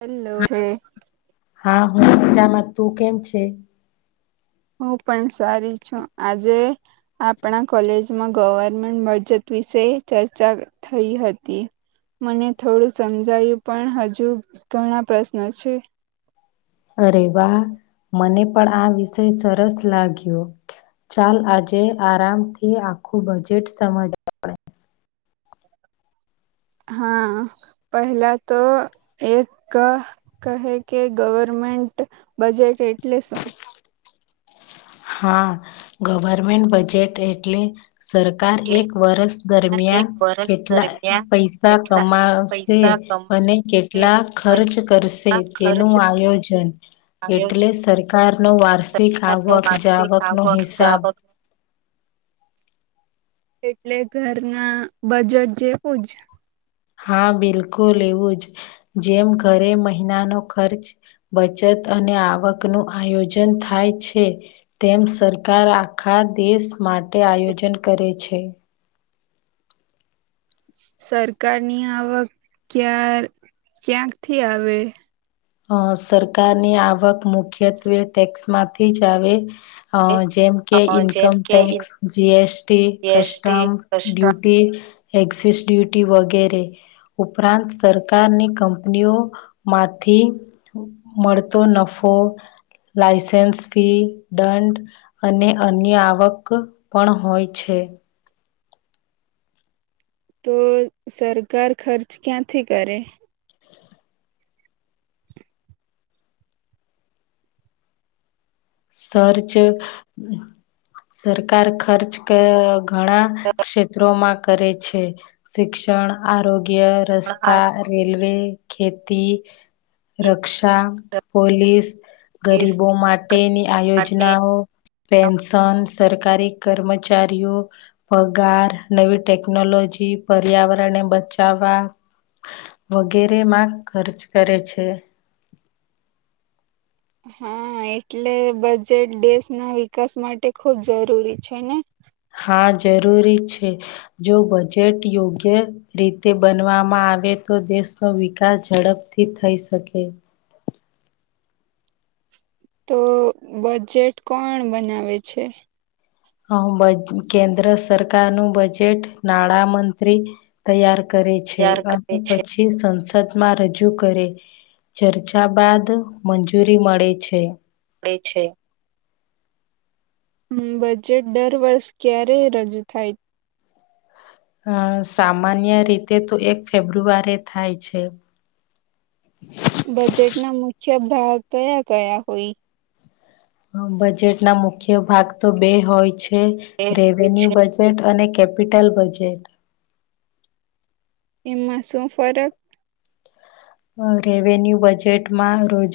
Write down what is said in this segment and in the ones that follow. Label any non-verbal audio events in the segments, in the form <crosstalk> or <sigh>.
Hello. હા મજામાં તું કેમ છે. હું પણ સારી છું આજે આપણા કોલેજમાં. ગવર્મેન્ટ મજત વિશે ચર્ચા થઈ હતી. મને થોડું સમજાયું પણ હજુ ઘણા પ્રશ્ન છે. અરે વાહ મને પણ આ વિષય સરસ લાગ્યો. ચાલ આજે આરામથી આખું બજેટ સમજ. <inaudible> હા, પહેલા તો એક કહે કે ગવર્મે. ન્ટ બજેટ એટલે શું. હા ગવર્મેન્ટ બજેટ એટલે. સરકાર એક વર્ષ દરમિયાન એક વર્ષ કેટલા દરમિયાન પૈસા કેટલા કમાશે. પૈસા કમાય અને કેટલા ખર્ચ બનેલા કરશે ખર્ચ તેનું આયોજન. આયોજન એટલે સરકારનો વાર્ષિક સરકાર ન આવક. વાર્ષિક જાવક નો આવક હિસાબ. જાવક એટલે ઘરના બજેટ જેવું જ. હા બિલકુલ એવું જ જેમ ઘરે મહિનાનો ખર્ચ બચત અને આવક નું આયોજન થાય છે તેમ સરકાર આખા દેશ માટે આયોજન કરે છે સરકારની આવક ક્યા ક્યાંકથી આવે અ સરકારની આવક મુખ્યત્વે ટેક્સ માંથી જ આવે અ જેમ કે જેમ ઇન્કમ કે tax GST GST custom custom duty excise duty વગેરે ઉપરાંત સરકારની કંપનીઓમાં થી મળતો નફો લાયસન્સ ફી દંડ અને અન્ય આવક પણ હોય છે હ તો સરકાર ખર્ચ ક્યાંથી કરે ખર્ચ સર સરકાર ખર્ચ ઘણા ક્ષેત્રોમાં કરે છે શિક્ષણ આરોગ્ય ગ્ય રસ્તા રેલ્વે ખેતી રક્ષા પોલીસ ગરીબો મા ટે ની માટે આયોજનાઓ પેન્શન્સ સરકારી કર્મચારીઓ પગાર નવી ટેકનોલોજી પર્યાવરણ ને બચાવવા વગેરે માં ખર્ચ કરે છે <inaudible> હા એટલે બજેટ દેશના વિકાસ માટે ખુબ જરૂરી છે ને હા જરૂરી છે જો બજેટ યોગ્ય રીતે બનવામાં આવે તો તો દેશનો વિકાસ ઝડપથી થઈ શકે તો બજેટ કોણ બનાવે છે અ બ કેન્દ્ર સરકાર નું બજેટ નાણા મંત્રી તૈયાર કરે છે તૈયાર અને કરે છે પછી સંસ સદમાં રજૂ કરે ચર્ચા બાદ મંજૂરી મળે છે મળે છે બજેટ દર વર્ષ ક્યારે રજૂ થાય અ સામાન્ય રીતે તો એક ફેબ્રુઆરી થાય છે બજેટના મુખ્ય ભાગ કયા કયા હોય બજેટ ના મુખ્ય ભાગ તો બે હોય છે એ હોય રેવન્યુ છે બજેટ અને કેપિટલ બજેટ એમાં શું ફરક રેવન્યુ બજેટમાં રોજ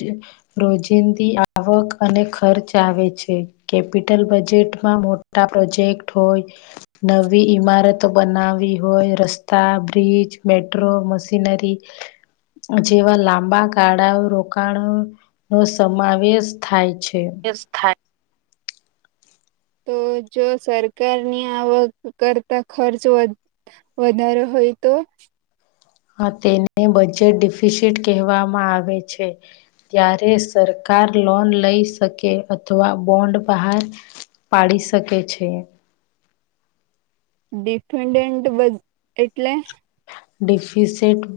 રોજિંદી આવક અને ખર્ચ આવે આવે છે કેપિટલ બજેટમાં મોટા પ્રોજેક્ટ હોય નવી ઈમારત બનાવી હોય રસ્તા બ્રિજ મેટ્રો મશીનરી જેવા લાંબા ગાળાઓ રોકાણો નો સમાવેશ થાય છે <inaudible> તો જો સરકારની આવક કરતા ખર્ચ વધારો હોય હોઈ તો હ તેને બજેટ ડિફિશિટ કહેવામાં આવે છે ત્યારે સરકાર કાર લોન લઈ શકે અથવા બોન્ડ બહાર પાડી શકે છે ડિફેન્ડન્ટ બ એટલે ડિફિસેટ બ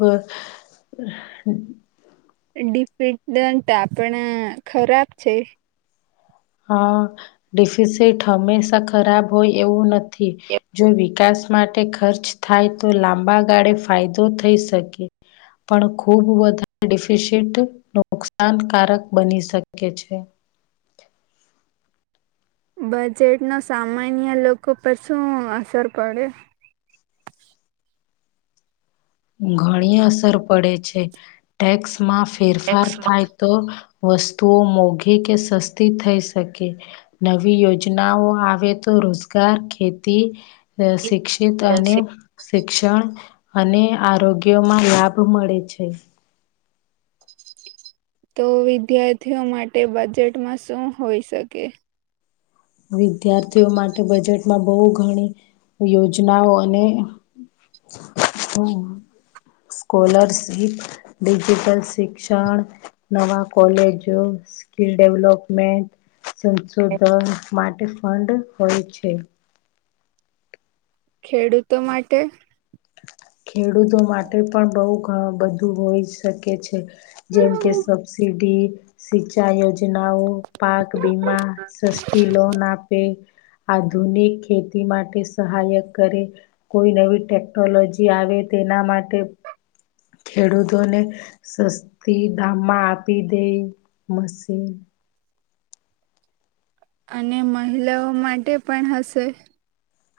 <unintelligible> આપણા ખરાબ છે હા ડિફિસટ હંમેશા ખરાબ હોય એવું નથી જો વિકાસ માટે ખર્ચ થાય તો લાંબા ગાળે ફાયદો થઈ શકે પણ ખુબ વધારે <unintelligible> નુકસાનકારક બની શકે છે બજેટ નો સામાન્ય લોકો પર શું અસર પડે <inaudible> ઘણી અસર પડે છે ટેક્સમાં ફેરફાર થાય તો વસ્તુઓ મોઘી કે સસ્તી થઈ શકે નવી યોજનાઓ આવે તો રોજગાર ખેતી અ ટેક્સમાંથી શિક્ષિત અને શિક્ષણ અને આરોગ્યમાં લાભ મળે છે તો વિદ્યાર્થીઓ માટે બજેટમાં શું હોઈ શકે વિદ્યાર્થીઓ માટે બજેટમાં બો ઘણી યોજનાઓ અને હમ સ્કોલરશિપ ડિજિટલ શિક્ષણ નવા કોલેજો સ્કીલ ડેવલોપમેન્ટ સંશોધન માટે ફંડ હોય છે ખેડૂતો માટે ખેડૂતો માટે પણ બોઉ ઘ બધું હોઈ શકે છે જેમ કે સબસિડી સિચાઈ યોજના યોજનાઓ પાક બીમા સસ્તી લોન આપે <inaudible> આધુનિક ખેતી માટે સહાયક કરે. કોઈ નવી ટેક ટેકનોલોજી આવે તેના માટે ખેડૂતોને સસ્તી દામમાં આપી દે મશીન <unintelligible> અને મહિલાઓ માટે પણ હશે.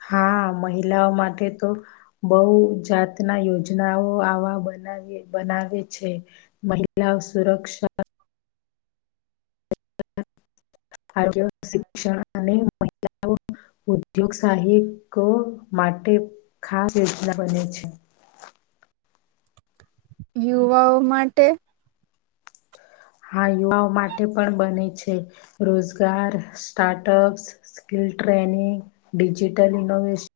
હા, મહિલાઓ માટે તો બો જાતના યોજનાઓ આવે. બને બનાવે છે. મહિલાઓ સુરક્ષા <inaudible> ભાગ્ય શિક્ષણ અને મહિલાઓ ઉદ્યોગ સાહિકો માટે ખાસ યોજના બને છે. <inaudible> યુવાઓ માટે? હા, યુવાઓ માટે પણ બને છે. રોજગાર સ્ટાર્ટઅપ્સ ટ્રેનિગ, ડિજિટલ ઇનોવેશન,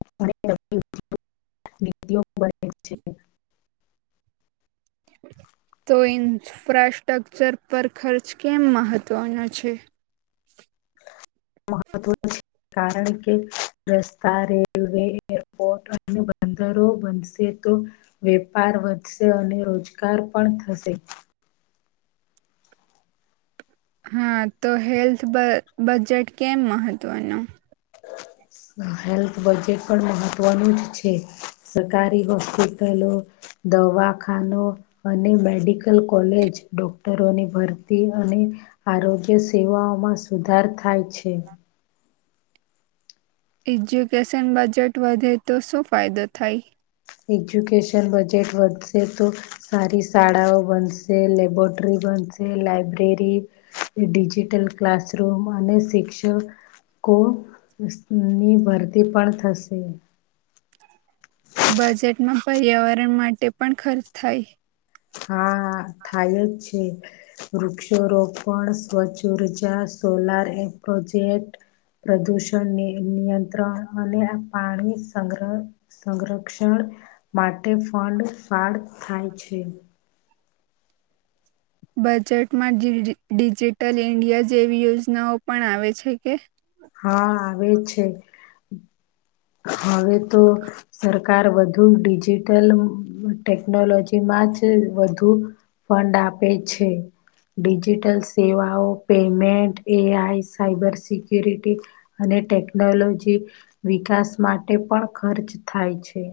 <unintelligible> બને છે. તો ઇન્ફ્રાસ્ટ્રક્ચર પર ખર્ચ કેમ મહત્વનો છે? મહત્વનું છે, કારણ કે રસ્તા, રેલવે, એરપોર્ટ અંદરો બનશે તો વેપાર વધશે અને રોજગાર પણ થશે. હા, તો હેલ્થ બજેટ કેમ મહત્વનું? હેલ્થ બજેટ પણ મહત્વનું જ છે, સરકારી હોસ્પિટલો દવાખાનો અને મેડિકલ, કોલેજ ડોક્ટરોની ભરતી અને આરોગ્ય સેવાઓમાં સુધાર થાય છે. એજ્યુકેશન બજેટ વધે, તો શું ફાયદો થાય? એજ્યુકેશન બજેટ વધશે તો સારી શાળાઓ બનશે, લેબોરેટરી બ લાયબ્રેરી, ડિજિટલ ક્લાસરૂમ અને શિક્ષક કો ની ભરતી પણ થશે. બજેટમાં પર્યાવરણ માટે પણ ખર્ચ થાય. હા, થાય જ છે, વૃક્ષારોપણ, સ્વચઉર્જા સોલાર એ પ્રોજેક્ટ પ્રદૂષણ નિયંત્રણ અને પાણી સંગ્રહ-સંરક્ષણ માટે ફંડ ફાળ થાય છે. બજેટમાં ડિજિટલ ઇન્ડિયા જેવી યોજનાઓ પણ આવે છે. કે? હા, આવે છે હવે, તો સરકાર વધુ ડિજિટલ ટેકનોલોજીમાં પાચ વધુ ફંડ આપે છે. ડિજિટલ સેવાઓ, payment A I cyber security અને અને ટેકનોલોજી વિકાસ માટે પણ ખર્ચ થાય છે.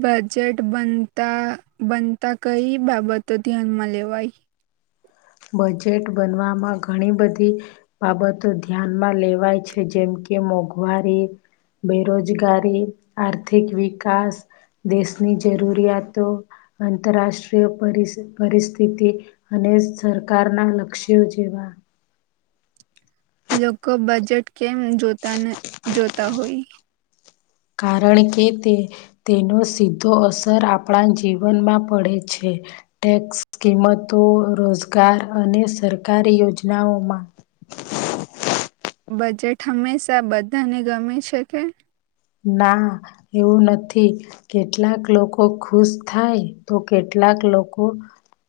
બજેટ બનતા-બનતા કઈ બાબતો ધ્યાનમાં લેવાય બજેટ બનવામાં ઘણી બધી બાબતો ધ્યાનમાં લેવાય છે, જેમ કે મોંઘવારી, બેરોજગારી, આર્થિક વિકાસ, દેશની જરૂરિયાતો, આંતરરાષ્ટ્રીય પરિસ્થિતિ અને સરકારના લક્ષ્યો જેવા. લોકો બજેટ કેમ જોતા હોય? કારણ કે, તે તેનો સીધો અસર આપણા જીવનમાં પડે છે. ટેક્સ કિંમતો, રોજગાર અને સરકારી યોજનાઓમાં બજેટ હંમેશા બધાને ગમે છે. ના, એવું નથી કેટલાક લોકો ખુશ થાય, તો કેટલું કેટલાક લોકો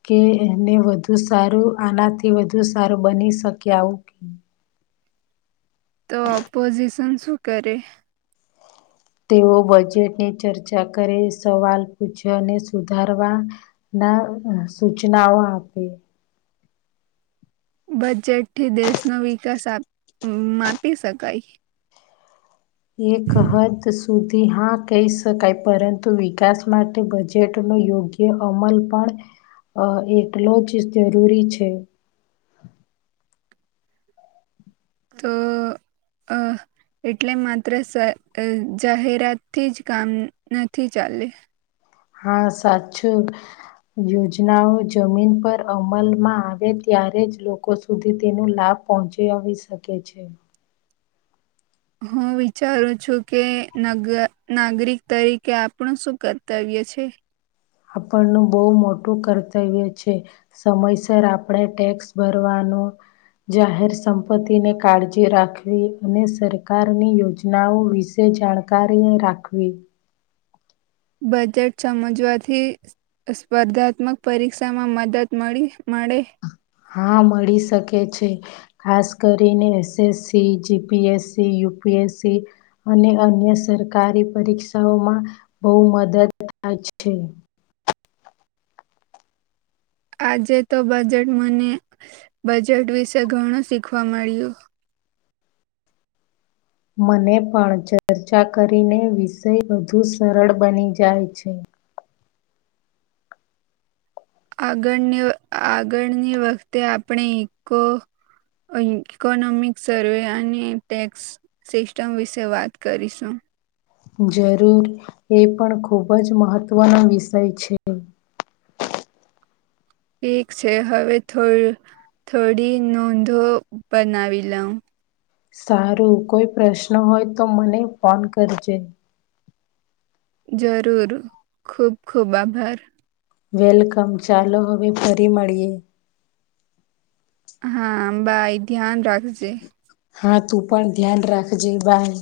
કે એને વધુ સારું આનાથી વધુ સારું બની શક આવું કે તો પોઝિશન શું કરે તેઓ બજેટની ચર્ચા કરે સવાલ પૂછવા અને સુધારવા ના સૂચનાઓ આપે બજેટથી દેશનો વિકાસ માપી શકાય એક હદ સુધી હા કહી શકાય પરંતુ વિકાસ માટે બજેટ નો યોગ્ય અમલ પણ એટલો જ જરૂરી છે તો અ એટલે માત્ર જાહેરાતથી જ કામ નથી ચાલે હા સાચું યોજનાઓ જમીન પર અમલમાં આવે ત્યારે જ લોકો સુધી તેનો લાભ પહોચી આવી શકે છે હું વિચારું છું કે નાગરિક તરીકે આપણું શું કર્તવ્ય ગ છે આપણનું બહુ મોટું કર્તવ્ય છે સમયસર આપણે ટેક્સ ભરવાનું ન જાહેર સંપત્તિને કાળજી રાખવી અને સરકારની યોજનાઓ વિશે જાણકારીએ રાખવી બજેટ સમજવાથી સ્પર્ધાત્મક પરીક્ષામાં મદદ મળી મળડે હા મળી શકે છે ખાસ કરીને એસએસસી જીપીએસસીયુ યુપીએસસી અને અન્ય સરકારી પરીક્ષાઓમાં બહુ મદદ અચછી આજે તો બજેટ મને બજેટ વિશે ઘણું શીખવા મળ્યું મને પણ ચર્ચા કરીને વિષય વધુ સરળ બની જાય છે આગળની આગળની વખતે આપણે કો ઇકોનોમિક સર્વે અને ટેક્સ સિસ્ટમ વિશે વાત કરીશું જરૂર એ પણ ખૂબ જ મહત્વનો વિષય છે ઠીક છે હવે થોડું થોડી નોંધો બનાવી લઉ સારું કોઈ પ્રશ્ન હોય તો મને ફોન કરજે જરૂર ખુબ ખુબ આભાર વેલકમ ચાલો હવે ફરી મળીએ હા અબ એ ધ્યાન રાખજે હા તું પણ ધ્યાન રાખજે બાય